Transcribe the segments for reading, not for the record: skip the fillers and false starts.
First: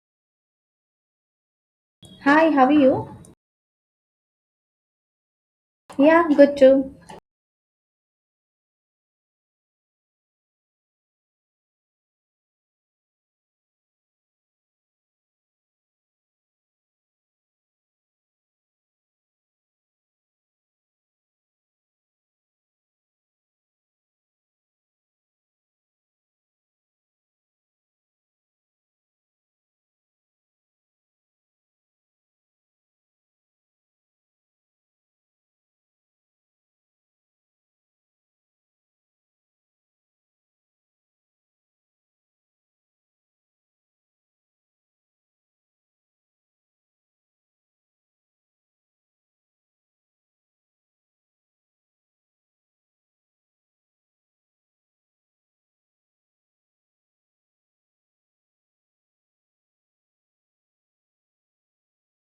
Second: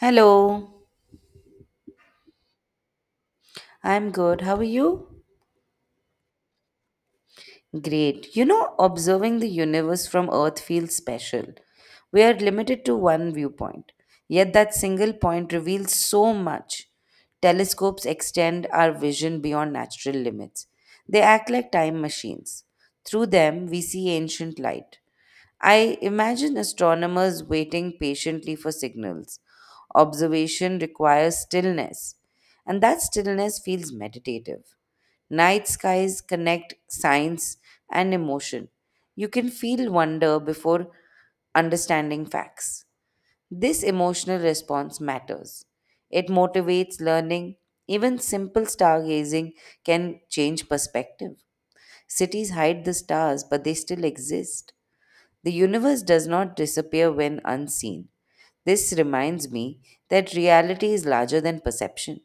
Hello, Hi, how are you? I'm good. How are you? Yeah, good too. Great. You know, observing the universe from Earth feels special. We are limited to one viewpoint, yet, that single point reveals so much. Telescopes extend our vision beyond natural limits, they act like time machines. Through them, we see ancient light. I imagine astronomers waiting patiently for signals. Observation requires stillness, and that stillness feels meditative. Night skies connect science and emotion. You can feel wonder before understanding facts. This emotional response matters. It motivates learning. Even simple stargazing can change perspective. Cities hide the stars, but they still exist. The universe does not disappear when unseen. This reminds me that reality is larger than perception.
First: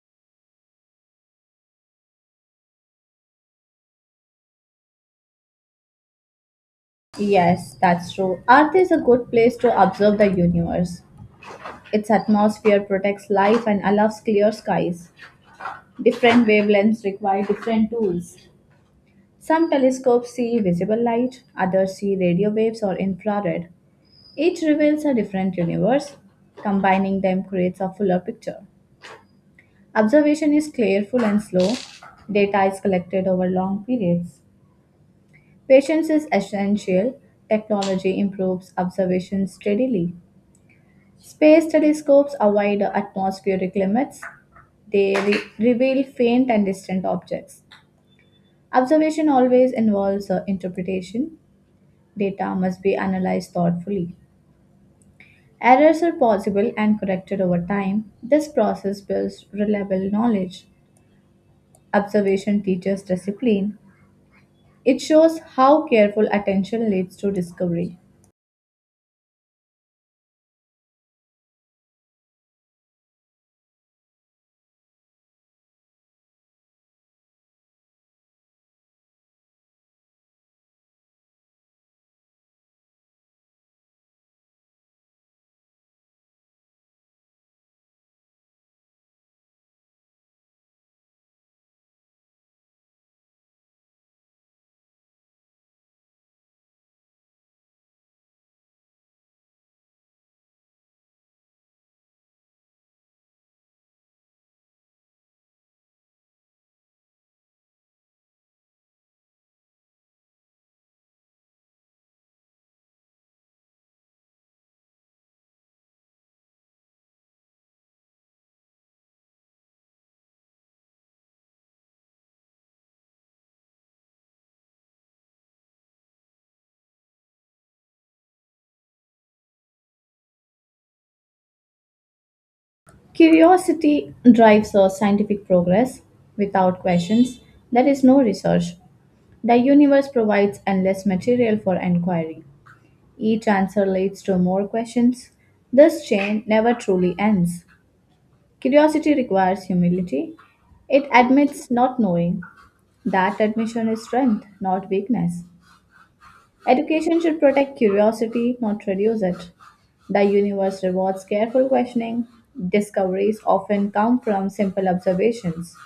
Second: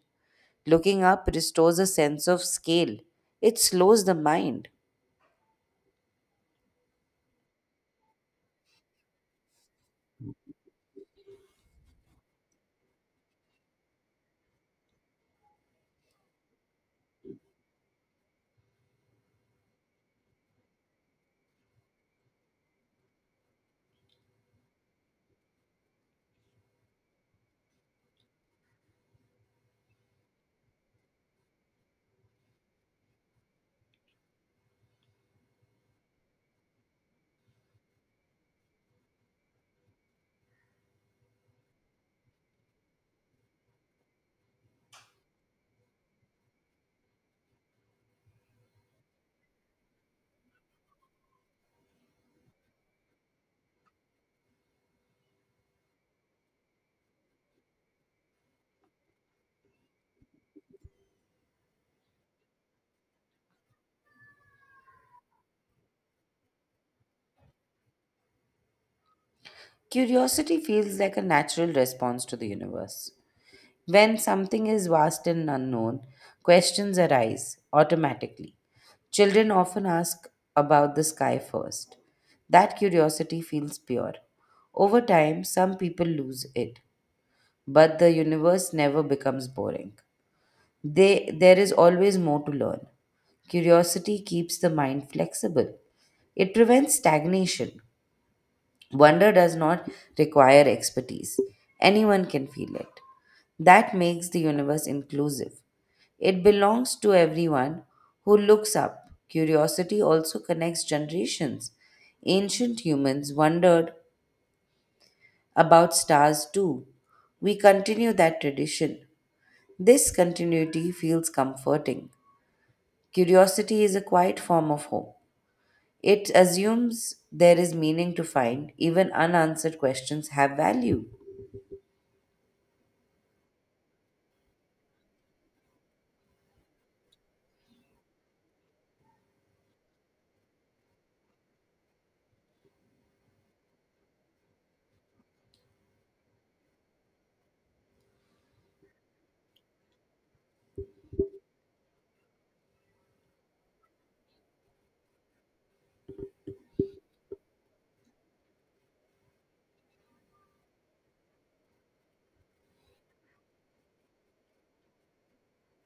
Looking up restores a sense of scale, it slows the mind. Yes, that's true. Earth is a good place to observe the universe. Its atmosphere protects life and allows clear skies. Different wavelengths require different tools. Some telescopes see visible light, others see radio waves or infrared. Each reveals a different universe. Combining them creates a fuller picture. Observation is careful and slow. Data is collected over long periods. Patience is essential. Technology improves observation steadily. Space telescopes avoid atmospheric limits. They re- reveal faint and distant objects. Observation always involves interpretation. Data must be analyzed thoughtfully. Errors are possible and corrected over time. This process builds reliable knowledge. Observation teaches discipline. It shows how careful attention leads to discovery. Curiosity feels like a natural response to the universe. When something is vast and unknown, questions arise automatically. Children often ask about the sky first. That curiosity feels pure. Over time, some people lose it, but the universe never becomes boring. There is always more to learn. Curiosity keeps the mind flexible. It prevents stagnation. Wonder does not require expertise. Anyone can feel it. That makes the universe inclusive. It belongs to everyone who looks up. Curiosity also connects generations. Ancient humans wondered about stars too. We continue that tradition. This continuity feels comforting. Curiosity is a quiet form of hope. It assumes there is meaning to find, even unanswered questions have value. Curiosity drives our scientific progress. Without questions, there is no research. The universe provides endless material for inquiry. Each answer leads to more questions. This chain never truly ends. Curiosity requires humility. It admits not knowing. That admission is strength, not weakness. Education should protect curiosity, not reduce it. The universe rewards careful questioning. Discoveries often come from simple observations.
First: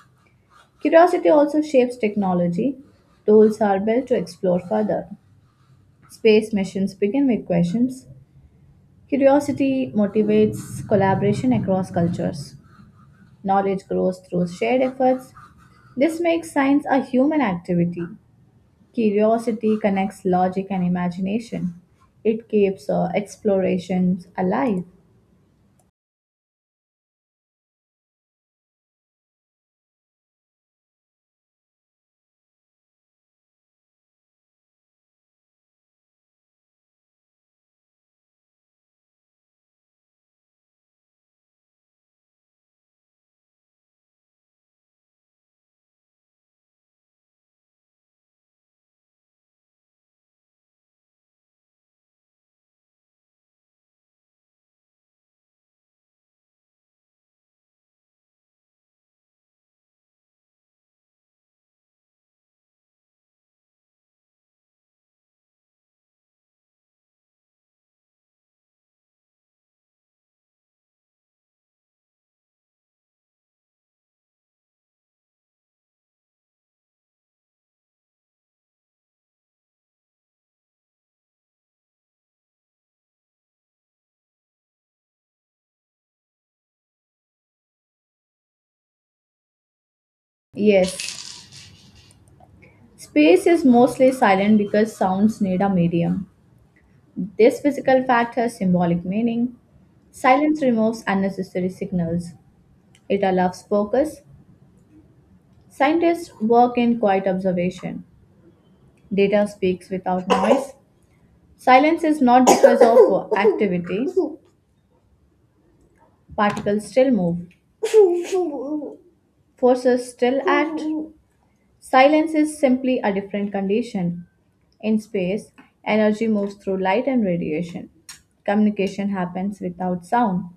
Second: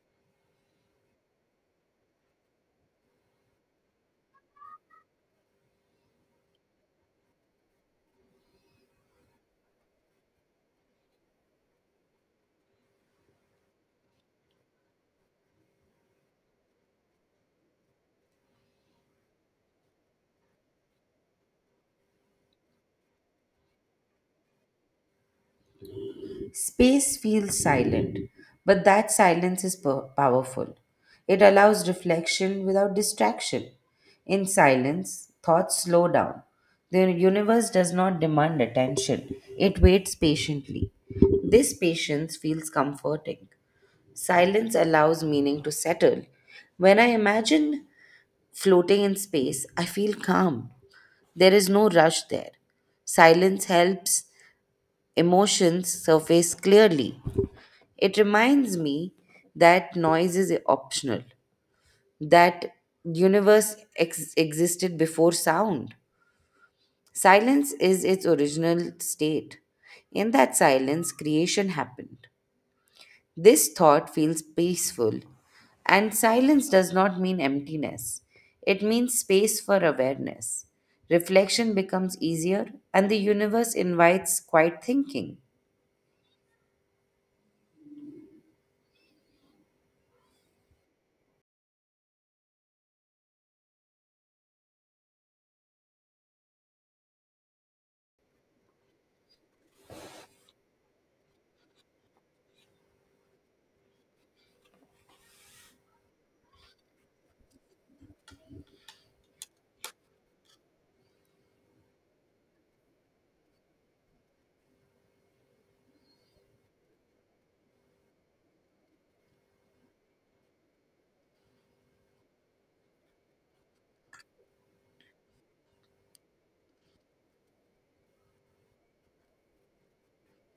Curiosity also shapes technology. Tools are built to explore further. Space missions begin with questions. Curiosity motivates collaboration across cultures. Knowledge grows through shared efforts. This makes science a human activity. Curiosity connects logic and imagination. It keeps explorations alive. Space feels silent, but that silence is powerful. It allows reflection without distraction. In silence, thoughts slow down. The universe does not demand attention, it waits patiently. This patience feels comforting. Silence allows meaning to settle. When I imagine floating in space, I feel calm. There is no rush there. Silence helps emotions surface clearly. It reminds me that noise is optional, that universe ex- existed before sound. Silence is its original state. In that silence, creation happened. This thought feels peaceful, and silence does not mean emptiness. It means space for awareness. Reflection becomes easier, and the universe invites quiet thinking. Yes, space is mostly silent because sounds need a medium. This physical fact has symbolic meaning. Silence removes unnecessary signals. It allows focus. Scientists work in quiet observation. Data speaks without noise. Silence is not because of activity. Particles still move. Forces still act. Silence is simply a different condition. In space, energy moves through light and radiation. Communication happens without sound.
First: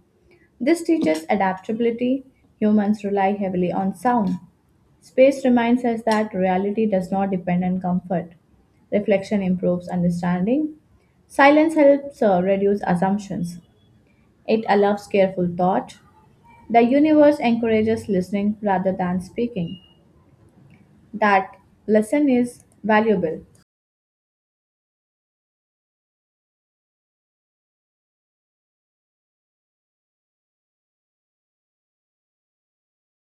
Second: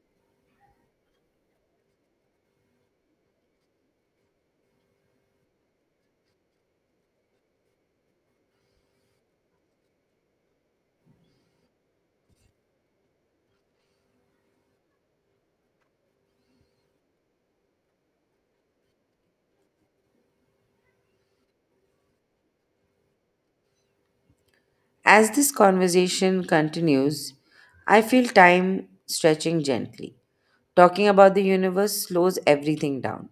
This teaches adaptability. Humans rely heavily on sound. Space reminds us that reality does not depend on comfort. Reflection improves understanding. Silence helps reduce assumptions. It allows careful thought. The universe encourages listening rather than speaking. That lesson is valuable. As this conversation continues, I feel time stretching gently. Talking about the universe slows everything down.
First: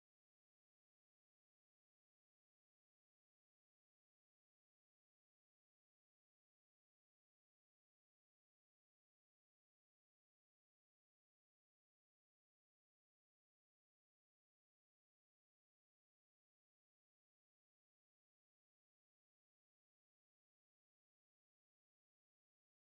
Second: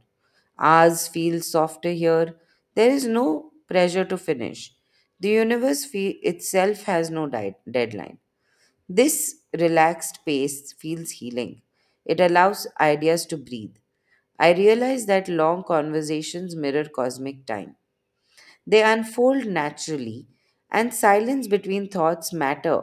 Hours feel softer here. There is no pressure to finish. The universe itself has no deadline. This relaxed pace feels healing. It allows ideas to breathe. I realize that long conversations mirror cosmic time. They unfold naturally, and silence between thoughts matter.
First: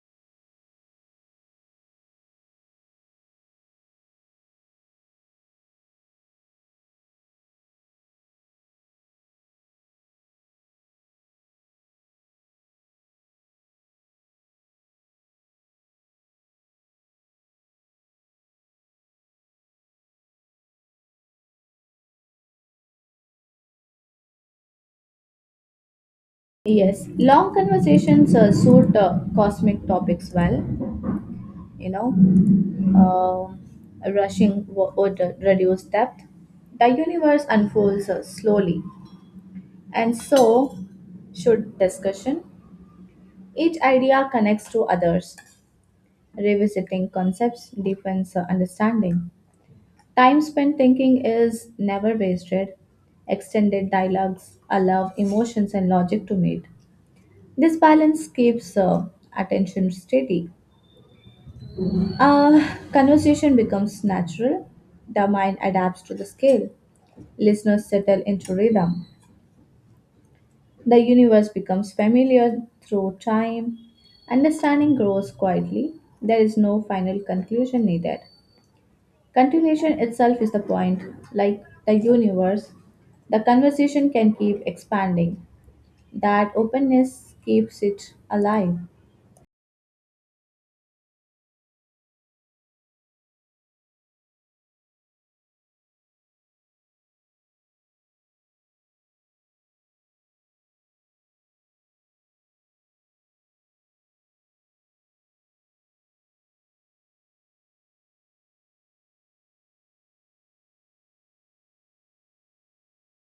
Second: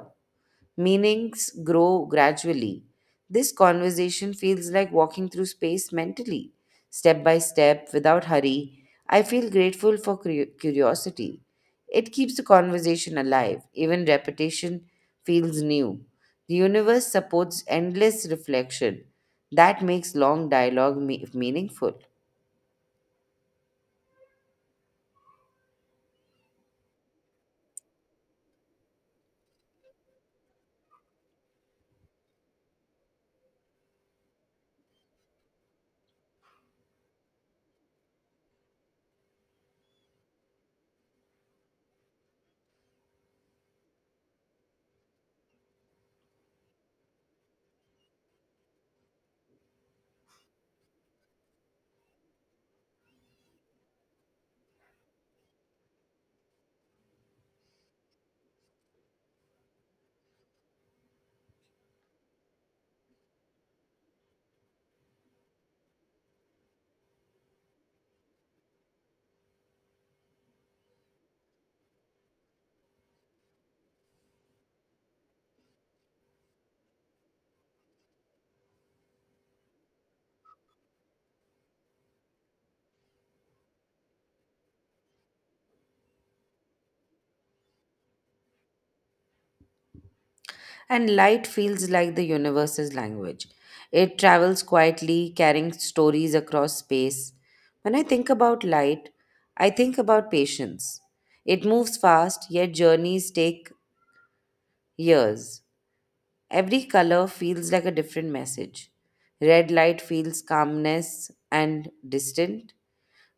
Meanings grow gradually. This conversation feels like walking through space mentally, step by step, without hurry. I feel grateful for curiosity. It keeps the conversation alive, even repetition feels new. The universe supports endless reflection. That makes long dialogue meaningful. Yes, long conversations suit cosmic topics well, you know. Rushing would reduce depth. The universe unfolds slowly, and so should discussion. Each idea connects to others. Revisiting concepts deepens understanding. Time spent thinking is never wasted. Extended dialogues allow emotions and logic to meet. This balance keeps attention steady. Conversation becomes natural. The mind adapts to the scale. Listeners settle into rhythm. The universe becomes familiar through time. Understanding grows quietly. There is no final conclusion needed. Continuation itself is the point. Like the universe, the conversation can keep expanding. That openness keeps it alive. And light feels like the universe's language. It travels quietly, carrying stories across space. When I think about light, I think about patience. It moves fast, yet journeys take years. Every color feels like a different message. Red light feels calmness and distant.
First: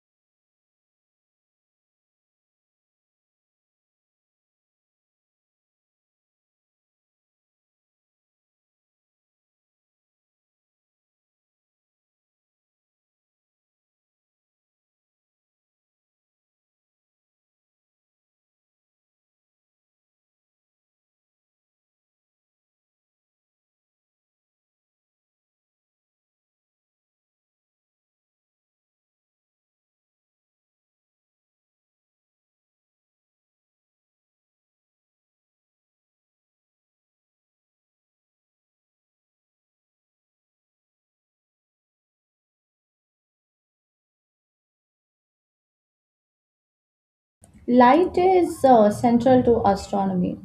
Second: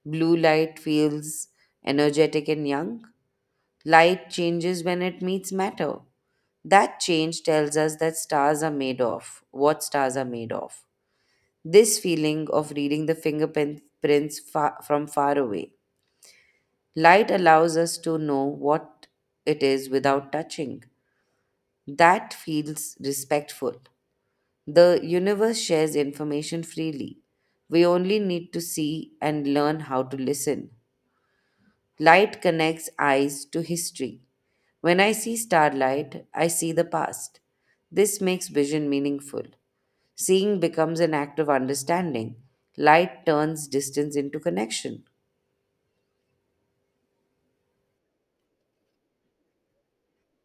Blue light feels energetic and young. Light changes when it meets matter. That change tells us that stars are made of, What stars are made of. This feeling of reading the fingerprints from far away. Light allows us to know what it is without touching. That feels respectful. The universe shares information freely. We only need to see and learn how to listen. Light connects eyes to history. When I see starlight, I see the past. This makes vision meaningful. Seeing becomes an act of understanding. Light turns distance into connection. Light is central to astronomy.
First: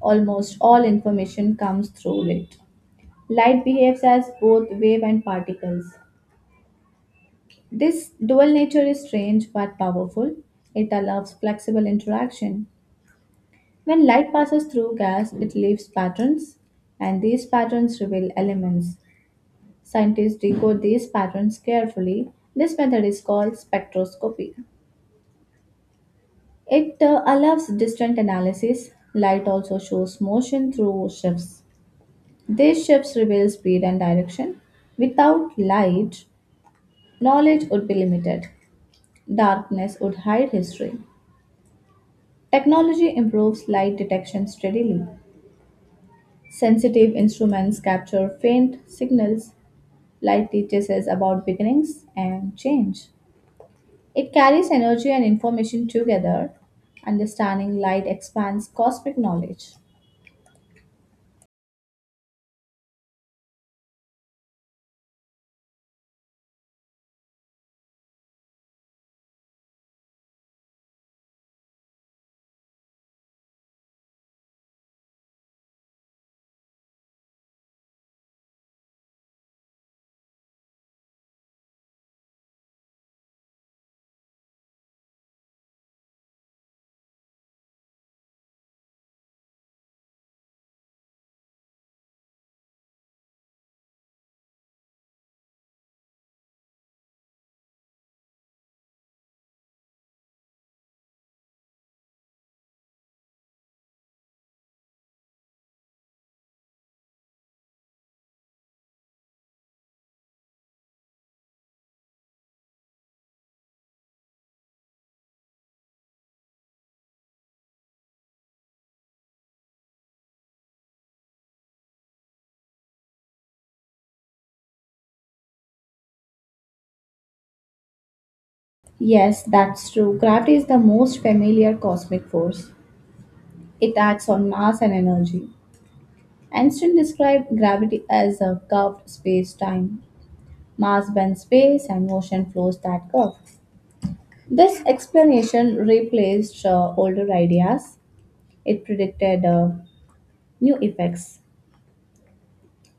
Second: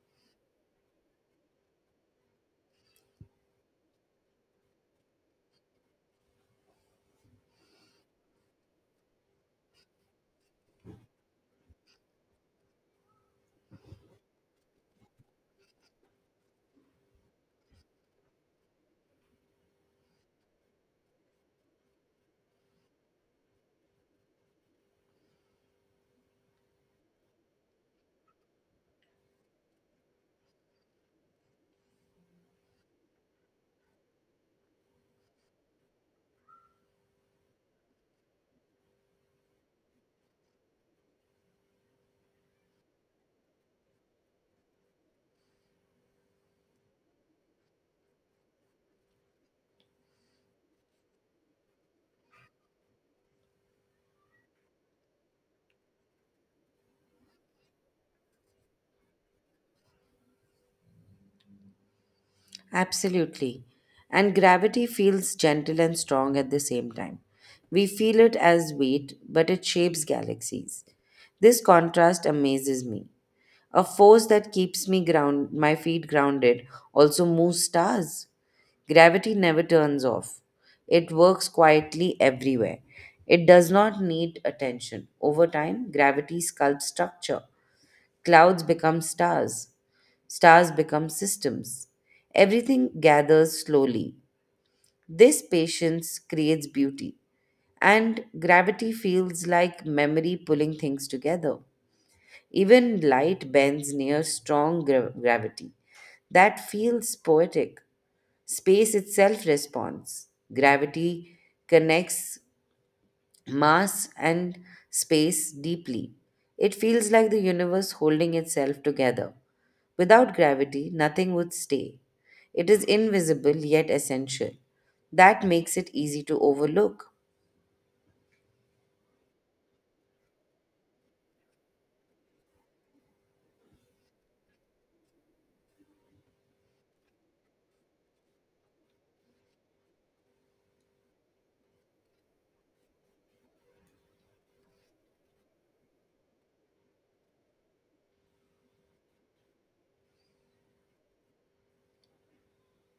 Almost all information comes through it. Light behaves as both wave and particles. This dual nature is strange but powerful. It allows flexible interaction. When light passes through gas, it leaves patterns, and these patterns reveal elements. Scientists decode these patterns carefully. This method is called spectroscopy. It allows distant analysis. Light also shows motion through shifts. These shifts reveal speed and direction. Without light, knowledge would be limited. Darkness would hide history. Technology improves light detection steadily. Sensitive instruments capture faint signals. Light teaches us about beginnings and change. It carries energy and information together. Understanding light expands cosmic knowledge. Absolutely. And gravity feels gentle and strong at the same time. We feel it as weight, but it shapes galaxies. This contrast amazes me. A force that keeps me ground my feet grounded also moves stars. Gravity never turns off. It works quietly everywhere. It does not need attention. Over time, gravity sculpts structure. Clouds become stars. Stars become systems. Everything gathers slowly. This patience creates beauty. And gravity feels like memory pulling things together. Even light bends near strong gravity. That feels poetic. Space itself responds. Gravity connects mass and space deeply. It feels like the universe holding itself together. Without gravity, nothing would stay. It is invisible yet essential. That makes it easy to overlook. Yes, that's true. Gravity is the most familiar cosmic force. It acts on mass and energy. Einstein described gravity as a curved space time. Mass bends space and motion flows that curve. This explanation replaced older ideas. It predicted new effects.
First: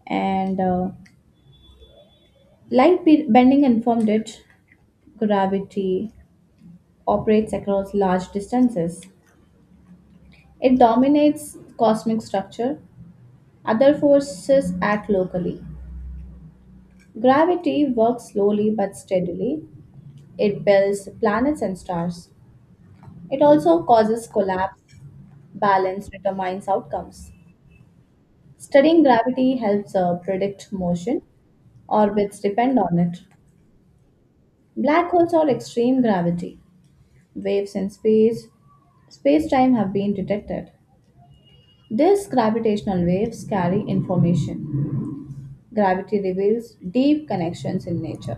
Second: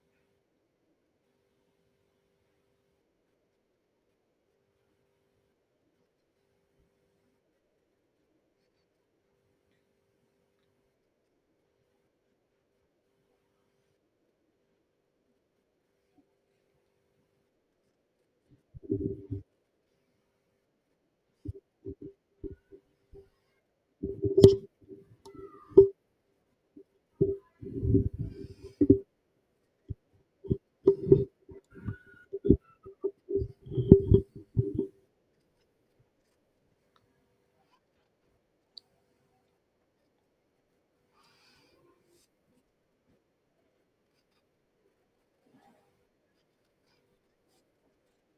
And bending informed it. Gravity operates across large distances. It dominates cosmic structure. Other forces act locally. Gravity works slowly but steadily. It builds planets and stars. It also causes collapse. Balance determines outcomes. Studying gravity helps predict motion. Orbits depend on it. Black holes are extreme gravity. Waves in space, Space time have been detected. These gravitational waves carry information. Gravity reveals deep connections in nature.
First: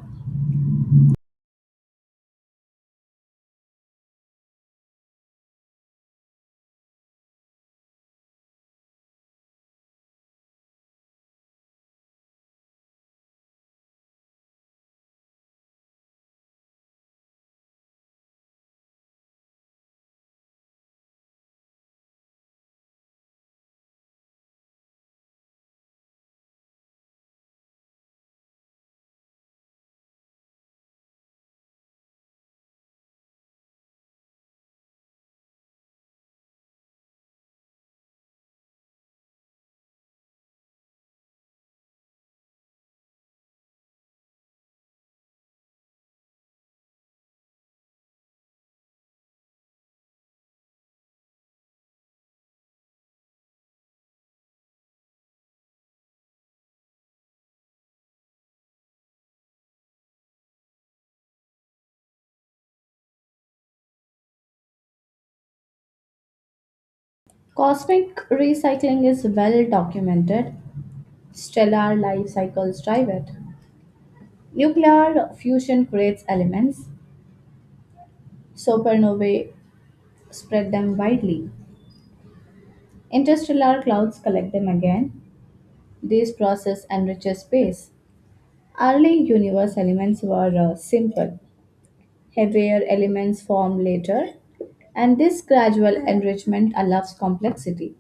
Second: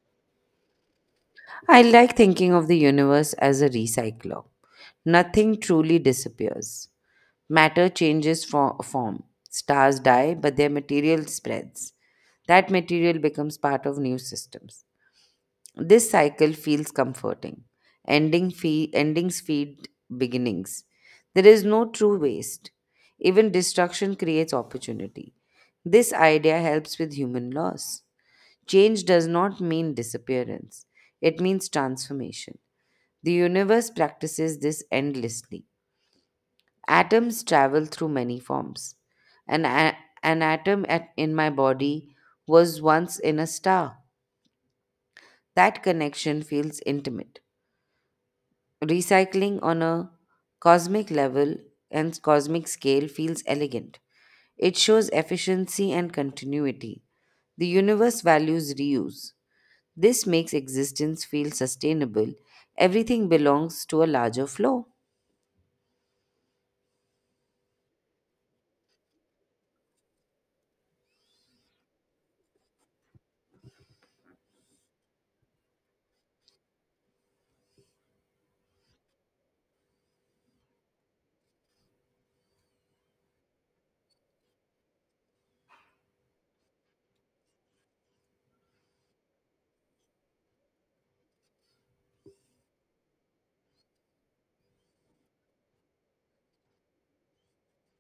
I like thinking of the universe as a recycler. Nothing truly disappears. Matter changes for form. Stars die, but their material spreads. That material becomes part of new systems. This cycle feels comforting. Endings feed beginnings. There is no true waste. Even destruction creates opportunity. This idea helps with human loss. Change does not mean disappearance, it means transformation. The universe practices this endlessly. Atoms travel through many forms. An, a- an atom in my body was once in a star. That connection feels intimate. Recycling on a cosmic level and cosmic scale feels elegant. It shows efficiency and continuity. The universe values reuse. This makes existence feel sustainable. Everything belongs to a larger flow. Cosmic recycling is well documented. Stellar life cycles drive it. Nuclear fusion creates elements. Supernovae spread them widely. Interstellar clouds collect them again. This process enriches space. Early universe elements were simple. Heavier elements form later, and this gradual enrichment allows complexity.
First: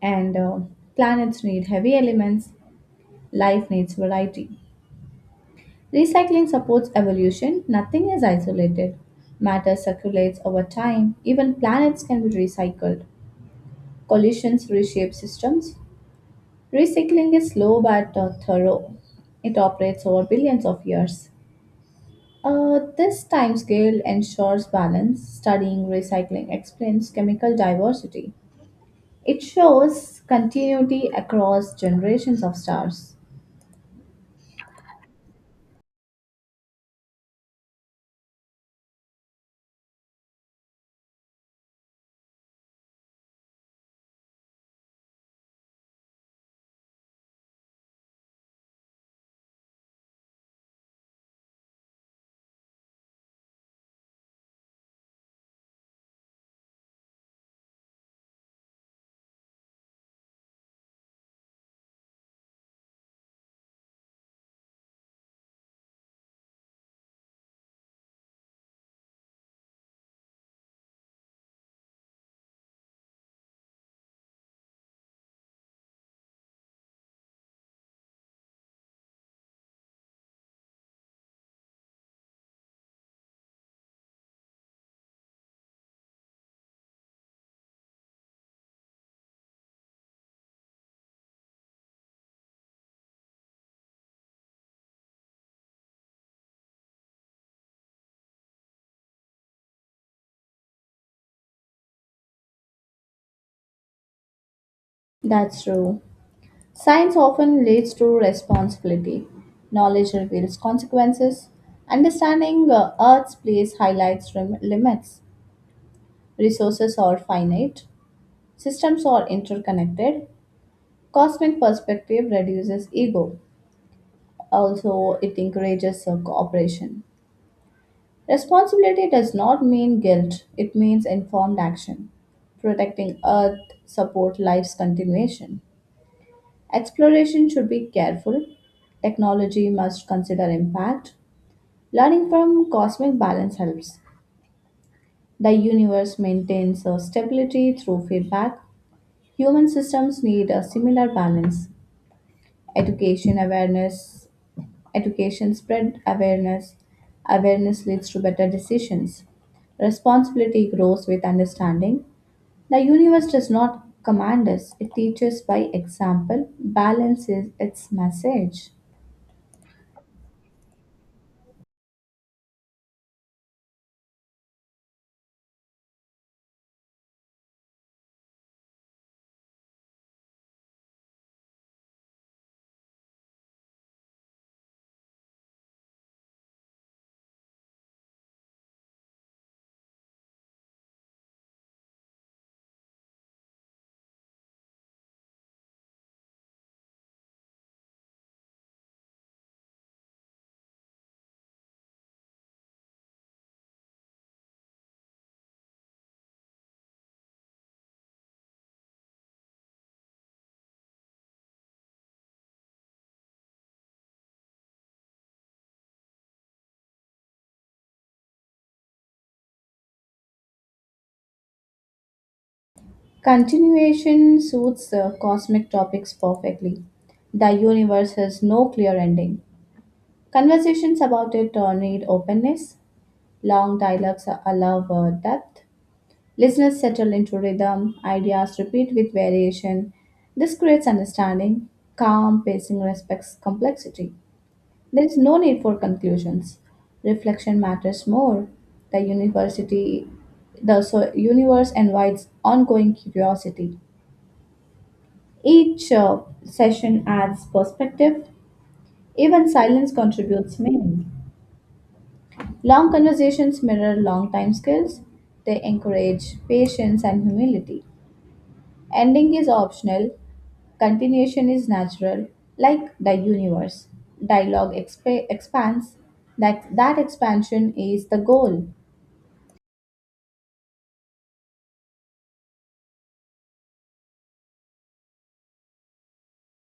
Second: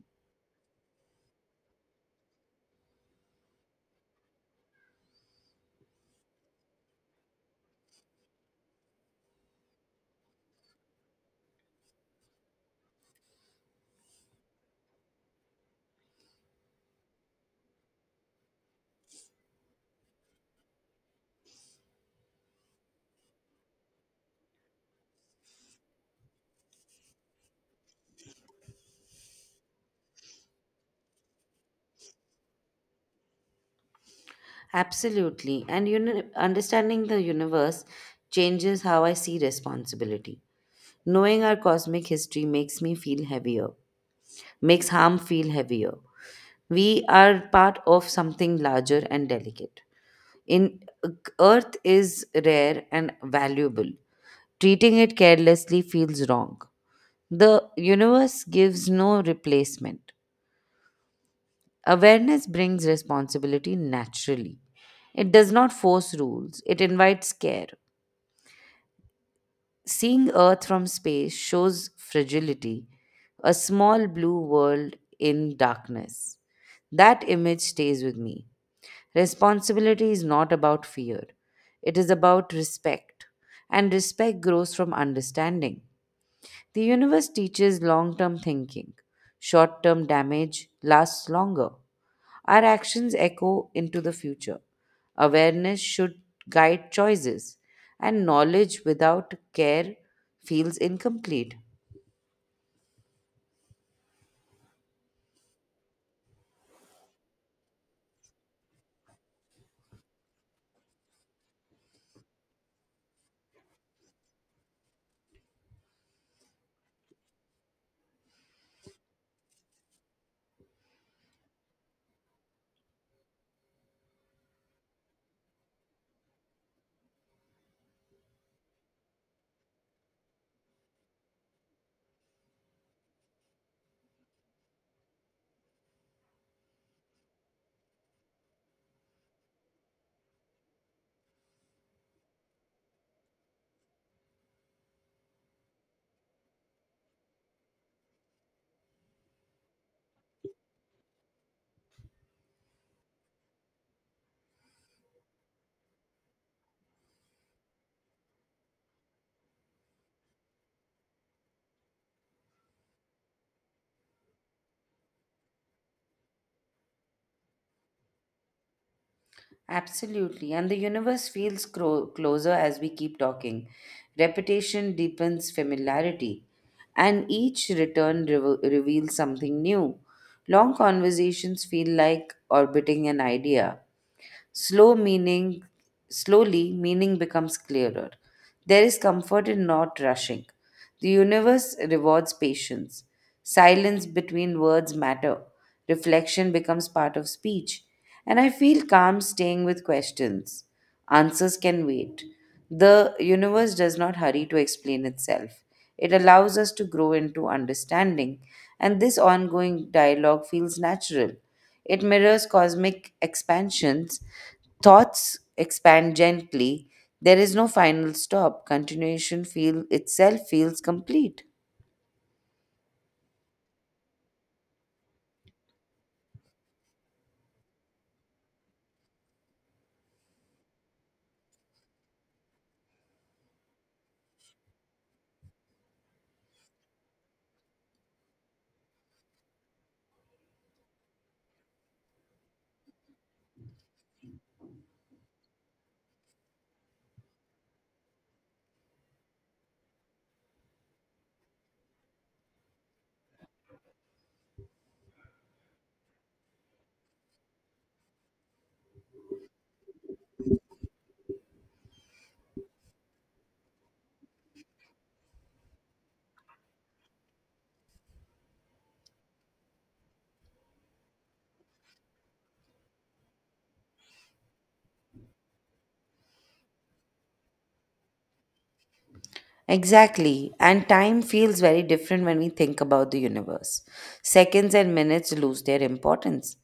And planets need heavy elements, life needs variety. Recycling supports evolution, nothing is isolated. Matter circulates over time, even planets can be recycled. Collisions reshape systems. Recycling is slow but thorough. It operates over billions of years. This timescale ensures balance. Studying recycling explains chemical diversity. It shows continuity across generations of stars. Absolutely. And understanding the universe changes how I see responsibility. Knowing our cosmic history makes me feel heavier, makes harm feel heavier. We are part of something larger and delicate. In Earth is rare and valuable. Treating it carelessly feels wrong. The universe gives no replacement. Awareness brings responsibility naturally. It does not force rules, it invites care. Seeing Earth from space shows fragility, a small blue world in darkness. That image stays with me. Responsibility is not about fear, it is about respect, and respect grows from understanding. The universe teaches long term thinking. Short term damage lasts longer. Our actions echo into the future. Awareness should guide choices, and knowledge without care feels incomplete. That's true. Science often leads to responsibility. Knowledge reveals consequences. Understanding Earth's place highlights limits. Resources are finite. Systems are interconnected. Cosmic perspective reduces ego. Also, it encourages cooperation. Responsibility does not mean guilt, it means informed action. Protecting Earth supports life's continuation. Exploration should be careful. Technology must consider impact. Learning from cosmic balance helps. The universe maintains a stability through feedback. Human systems need a similar balance. Education awareness, Education spread awareness. Awareness leads to better decisions. Responsibility grows with understanding. The universe does not command us, it teaches by example. Balance is its message. Absolutely. And the universe feels closer as we keep talking. Repetition deepens familiarity, and each return reveals something new. Long conversations feel like orbiting an idea, Slow meaning, slowly, meaning becomes clearer. There is comfort in not rushing. The universe rewards patience. Silence between words matter. Reflection becomes part of speech. And I feel calm staying with questions. Answers can wait. The universe does not hurry to explain itself. It allows us to grow into understanding, and this ongoing dialogue feels natural. It mirrors cosmic expansions. Thoughts expand gently. There is no final stop. Continuation feel itself feels complete. Continuation suits cosmic topics perfectly. The universe has no clear ending. Conversations about it need openness. Long dialogues allow depth. Listeners settle into rhythm. Ideas repeat with variation. This creates understanding. Calm pacing respects complexity. There is no need for conclusions. Reflection matters more. The university, the universe invites ongoing curiosity. Each session adds perspective. Even silence contributes meaning. Long conversations mirror long time skills. They encourage patience and humility. Ending is optional. Continuation is natural, like the universe. Expands. That expansion is the goal. Exactly. And time feels very different when we think about the universe. Seconds and minutes lose their importance.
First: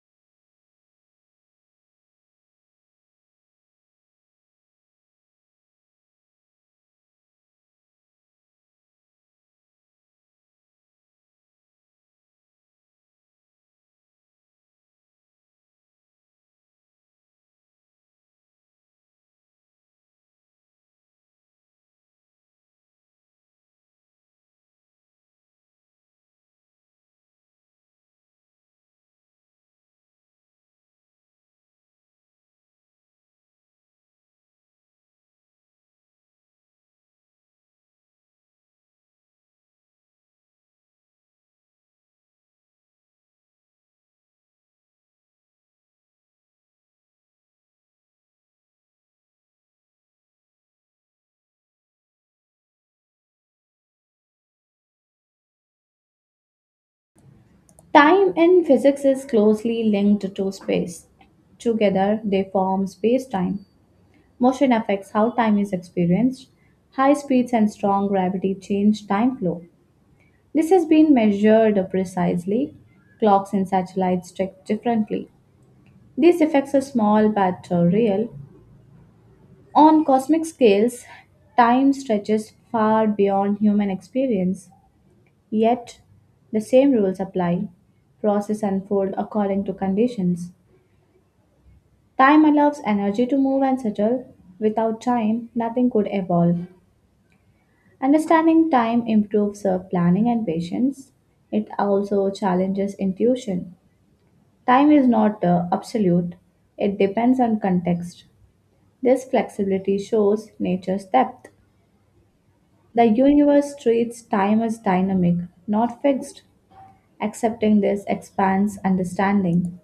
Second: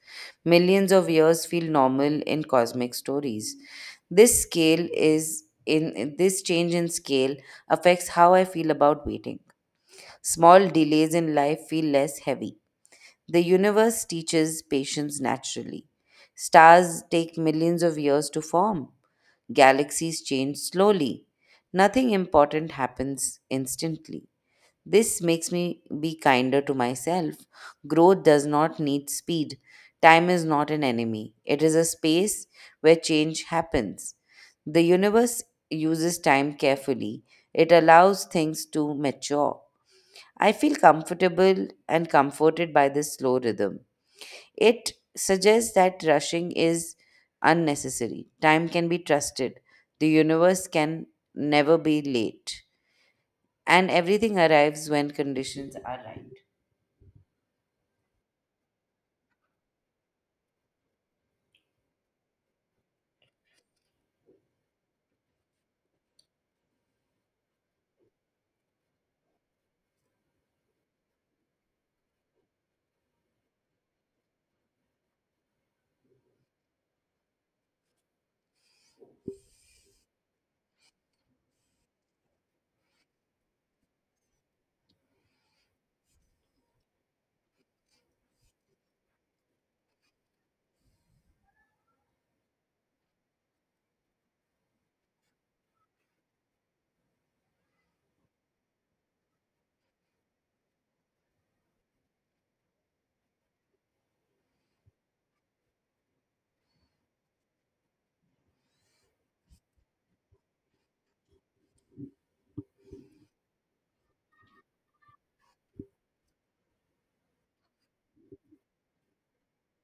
Millions of years feel normal in cosmic stories. This change in scale affects how I feel about waiting. Small delays in life feel less heavy. The universe teaches patience naturally. Stars take millions of years to form. Galaxies change slowly. Nothing important happens instantly. This makes me be kinder to myself. Growth does not need speed. Time is not an enemy, it is a space where change happens. The universe uses time carefully, it allows things to mature. I feel comfortable and comforted by this slow rhythm. It suggests that rushing is unnecessary. Time can be trusted. The universe can never be late. And everything arrives when conditions are right. Time in physics is closely linked to space. Together, they form space time. Motion affects how time is experienced. High speeds and strong gravity change time flow. This has been measured precisely. Clocks and satellites check differently. These effects are small but real. On cosmic scales, time stretches far beyond human experience. Yet, the same rules apply. Process unfold according to conditions. Time allows energy to move and settle. Without time, nothing could evolve. Understanding time improves planning and patience. It also challenges intuition. Time is not absolute, it depends on context. This flexibility shows nature's depth. The universe treats time as dynamic, not fixed. Accepting this expands understanding.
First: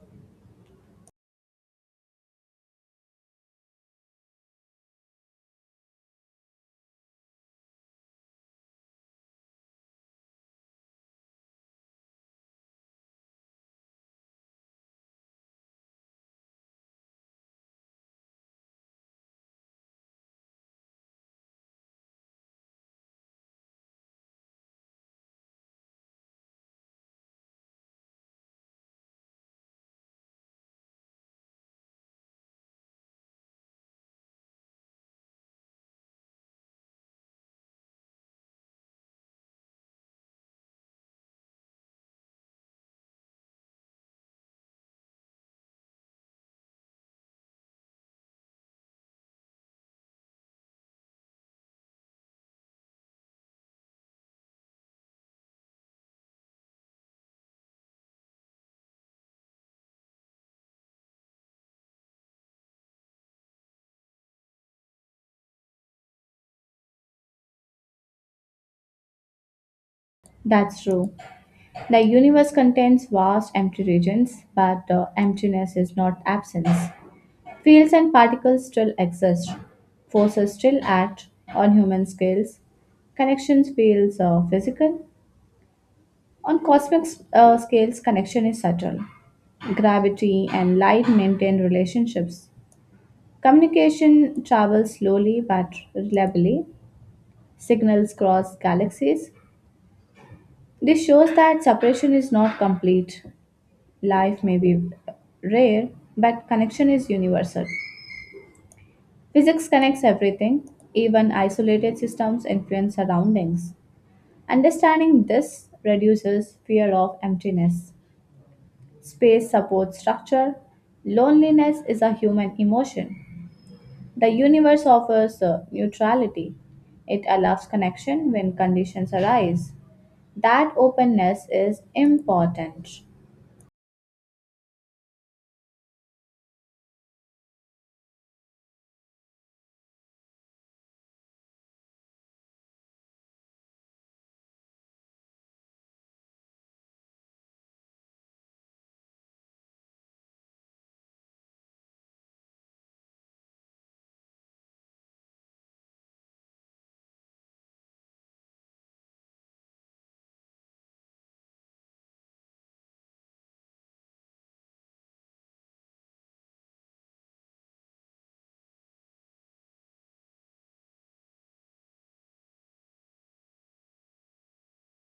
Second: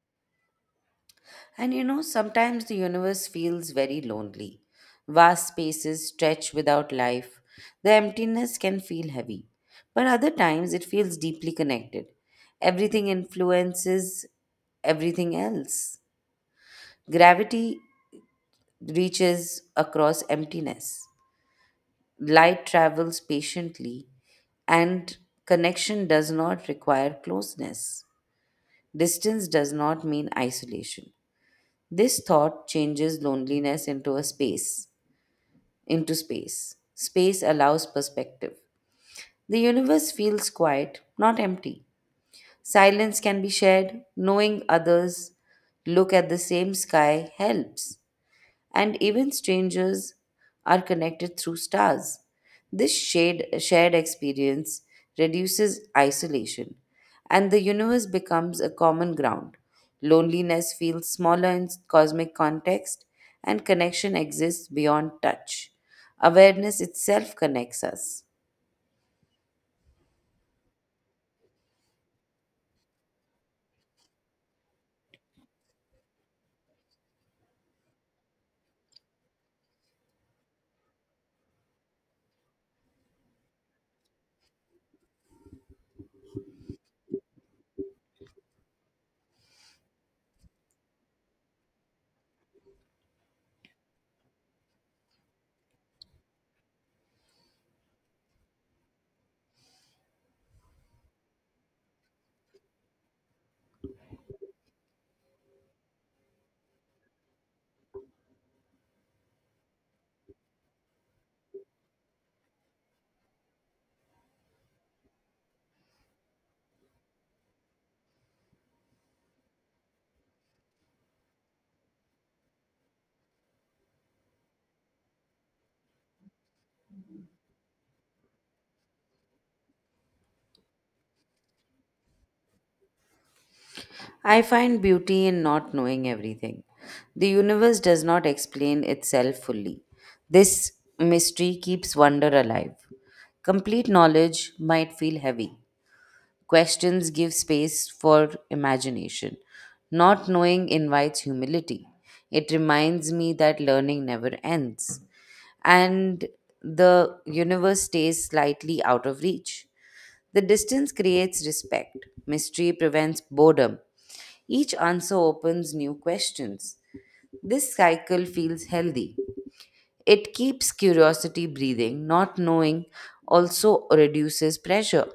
And you know, sometimes the universe feels very lonely. Vast spaces stretch without life. The emptiness can feel heavy. But other times it feels deeply connected. Everything influences everything else. Gravity reaches across emptiness. Light travels patiently, and connection does not require closeness. Distance does not mean isolation. This thought changes loneliness into space. Space allows perspective. The universe feels quiet, not empty. Silence can be shared. Knowing others look at the same sky helps. And even strangers are connected through stars. This shared experience reduces isolation, and the universe becomes a common ground. Loneliness feels smaller in cosmic context, and connection exists beyond touch. Awareness itself connects us. That's true. The universe contains vast empty regions, but emptiness is not absence. Fields and particles still exist. Forces still act on human scales. Connections feels physical. On cosmic scales, connection is subtle. Gravity and light maintain relationships. Communication travels slowly but reliably. Signals cross galaxies. This shows that separation is not complete. Life may be rare, but connection is universal. Physics connects everything, even isolated systems influence surroundings. Understanding this reduces fear of emptiness. Space supports structure. Loneliness is a human emotion. The universe offers neutrality. It allows connection when conditions arise. That openness is important. I find beauty in not knowing everything. The universe does not explain itself fully. This mystery keeps wonder alive. Complete knowledge might feel heavy. Questions give space for imagination. Not knowing invites humility. It reminds me that learning never ends, and the universe stays slightly out of reach. The distance creates respect. Mystery prevents boredom. Each answer opens new questions. This cycle feels healthy. It keeps curiosity breathing, not knowing also reduces pressure.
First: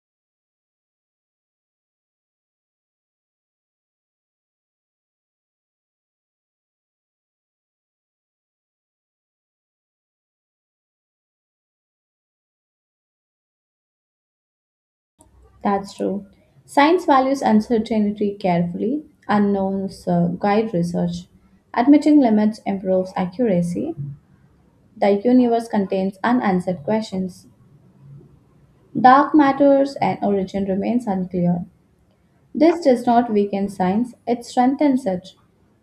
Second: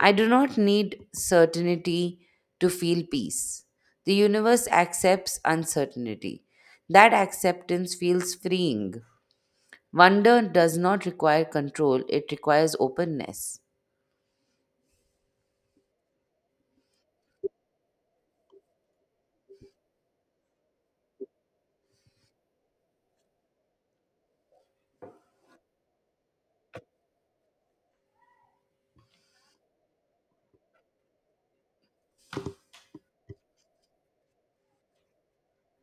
I do not need certainty to feel peace. The universe accepts uncertainty. That acceptance feels freeing. Wonder does not require control, it requires openness. That's true. Science values uncertainty carefully. Unknowns guide research. Admitting limits improves accuracy. The universe contains unanswered questions. Dark matters and origin remains unclear. This does not weaken science, it strengthens it.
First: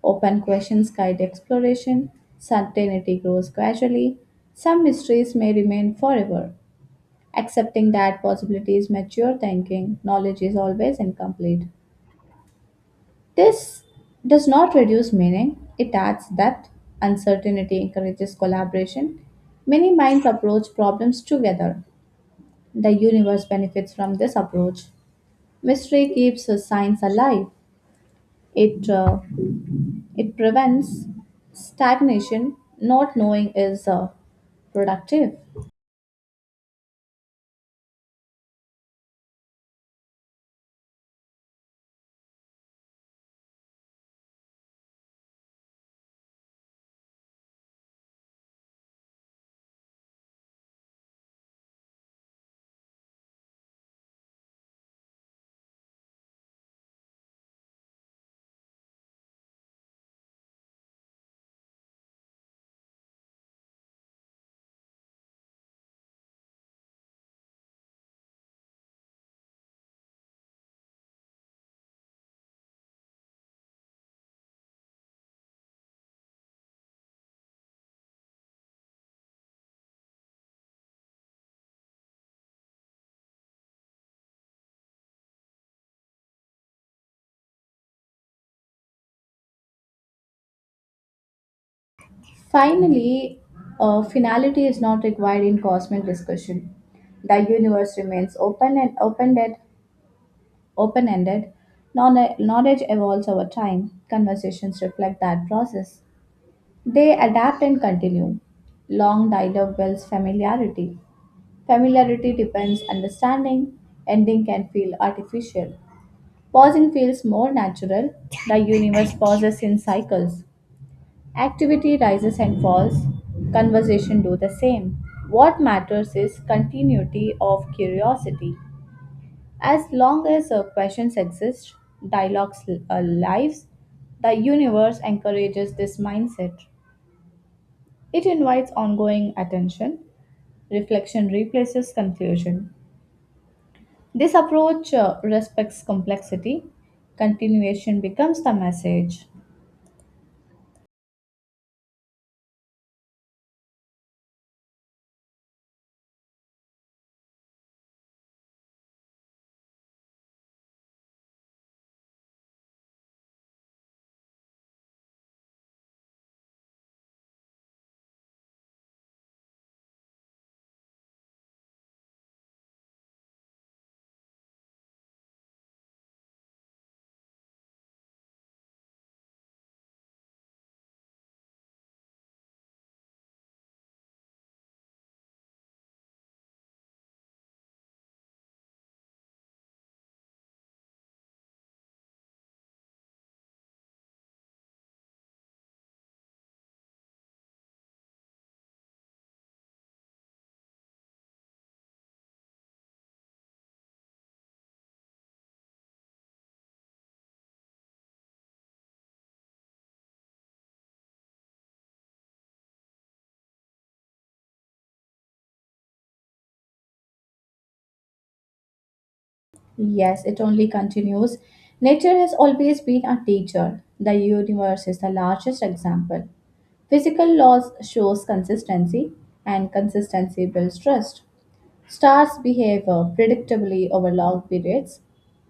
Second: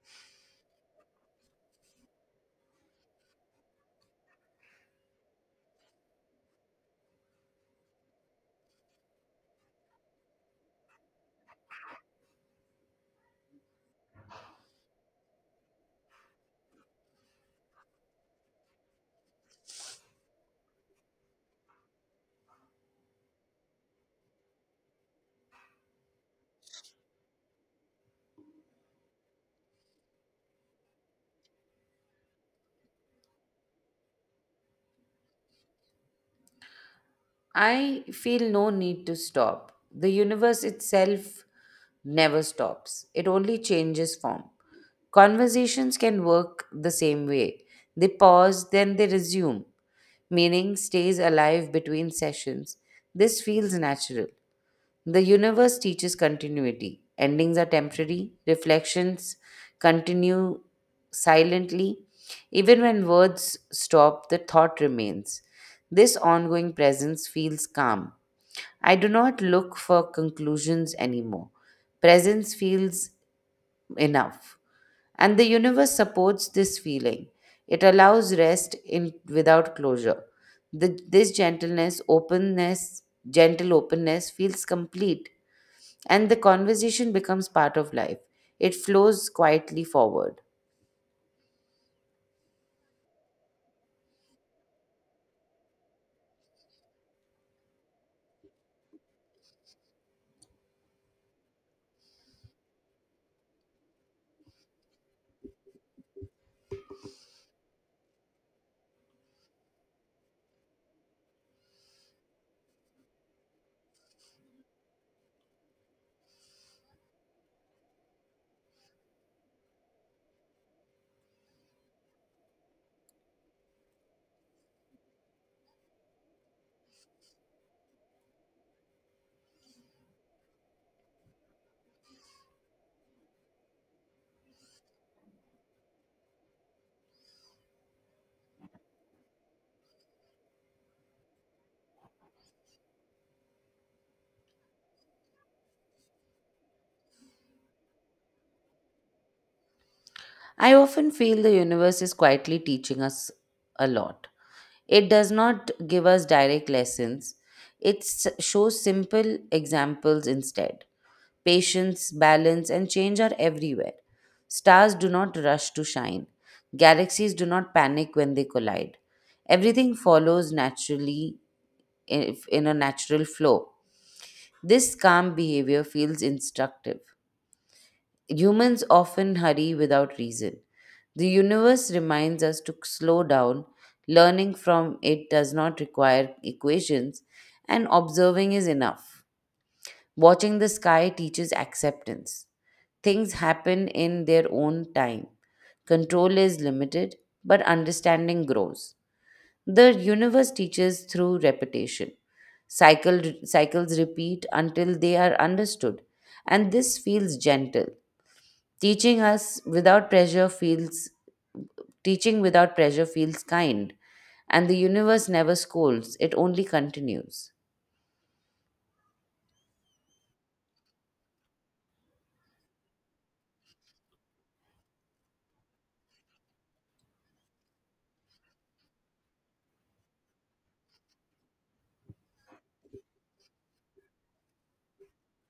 Open questions guide exploration. Certainty grows gradually. Some mysteries may remain forever. Accepting that possibilities mature thinking, knowledge is always incomplete. This does not reduce meaning, it adds depth. Uncertainty encourages collaboration. Many minds approach problems together. The universe benefits from this approach. Mystery keeps science alive. It, uh, it prevents stagnation. Not knowing is productive. I feel no need to stop. The universe itself never stops, it only changes form. Conversations can work the same way. They pause, then they resume. Meaning stays alive between sessions. This feels natural. The universe teaches continuity. Endings are temporary, reflections continue silently. Even when words stop, the thought remains. This ongoing presence feels calm. I do not look for conclusions anymore. Presence feels enough. And the universe supports this feeling. It allows rest in, without closure. This gentle openness feels complete and the conversation becomes part of life. It flows quietly forward. Finally, finality is not required in cosmic discussion. The universe remains open ended. Knowledge evolves over time. Conversations reflect that process. They adapt and continue. Long dialogue builds familiarity. Familiarity depends understanding. Ending can feel artificial. Pausing feels more natural. The universe pauses in cycles. Activity rises and falls. Conversation do the same. What matters is continuity of curiosity. As long as questions exist, dialogues lives, the universe encourages this mindset. It invites ongoing attention. Reflection replaces confusion. This approach respects complexity. Continuation becomes the message. I often feel the universe is quietly teaching us a lot. It does not give us direct lessons, it shows simple examples instead. Patience, balance, and change are everywhere. Stars do not rush to shine, galaxies do not panic when they collide. Everything follows naturally in a natural flow. This calm behavior feels instructive. Humans often hurry without reason. The universe reminds us to slow down. Learning from it does not require equations, and observing is enough. Watching the sky teaches acceptance. Things happen in their own time. Control is limited, but understanding grows. The universe teaches through repetition. Cycles repeat until they are understood, and this feels gentle. Teaching us without pressure feels Teaching without pressure feels kind, and the universe never scolds, it only continues. Yes, it only continues. Nature has always been a teacher. The universe is the largest example. Physical laws shows consistency and consistency builds trust. Stars behave predictably over long periods.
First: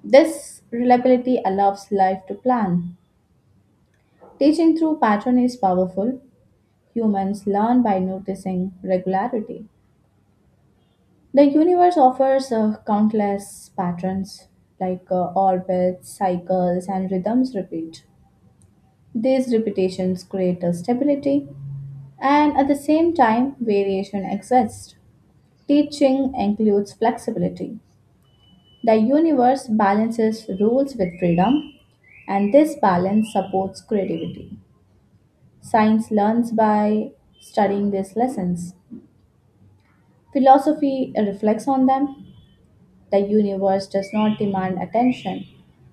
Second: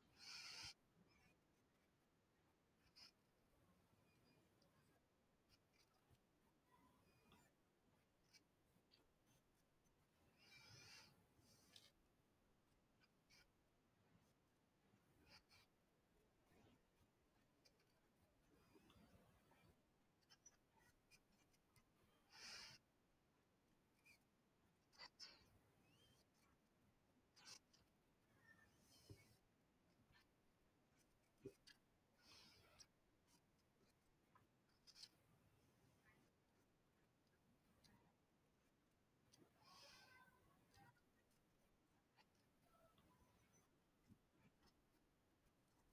This reliability allows life to plan. Teaching through pattern is powerful. Humans learn by noticing regularity. The universe offers countless patterns like orbits, cycles, and rhythms repeat. These repetitions create a stability, and at the same time, variation exists. Teaching includes flexibility. The universe balances rules with freedom, and this balance supports creativity. Science learns by studying these lessons. Philosophy reflects on them. The universe does not demand attention,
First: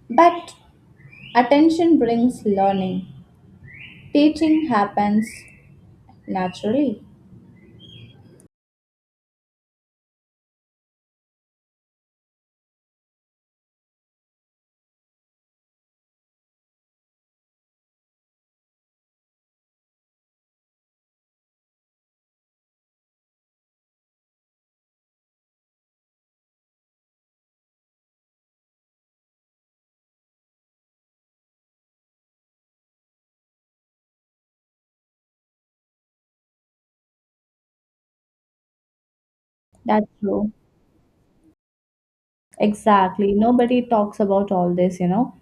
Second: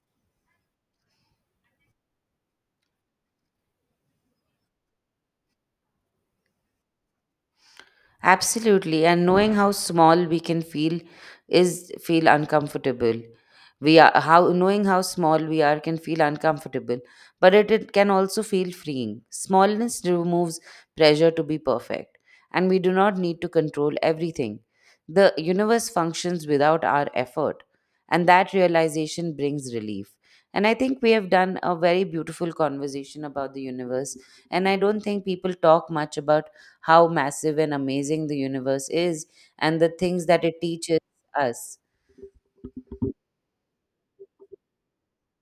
but attention brings learning. Teaching happens naturally. Absolutely, and knowing how small we can feel is feel uncomfortable. We are how knowing how small we are can feel uncomfortable, but it can also feel freeing. Smallness removes pressure to be perfect, and we do not need to control everything. The universe functions without our effort, and that realization brings relief. And I think we have done a very beautiful conversation about the universe. And I don't think people talk much about how massive and amazing the universe is and the That's things that true. it teaches us. Exactly. Nobody talks about all this, you know.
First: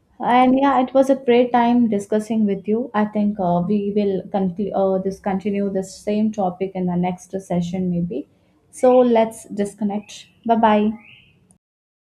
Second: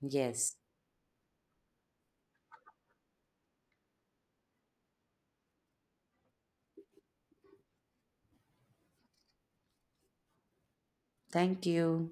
Yes. And yeah, it was a great time discussing with you. I think we will conclu- this continue this same topic in the next session maybe. So let's disconnect. Bye bye. Thank you.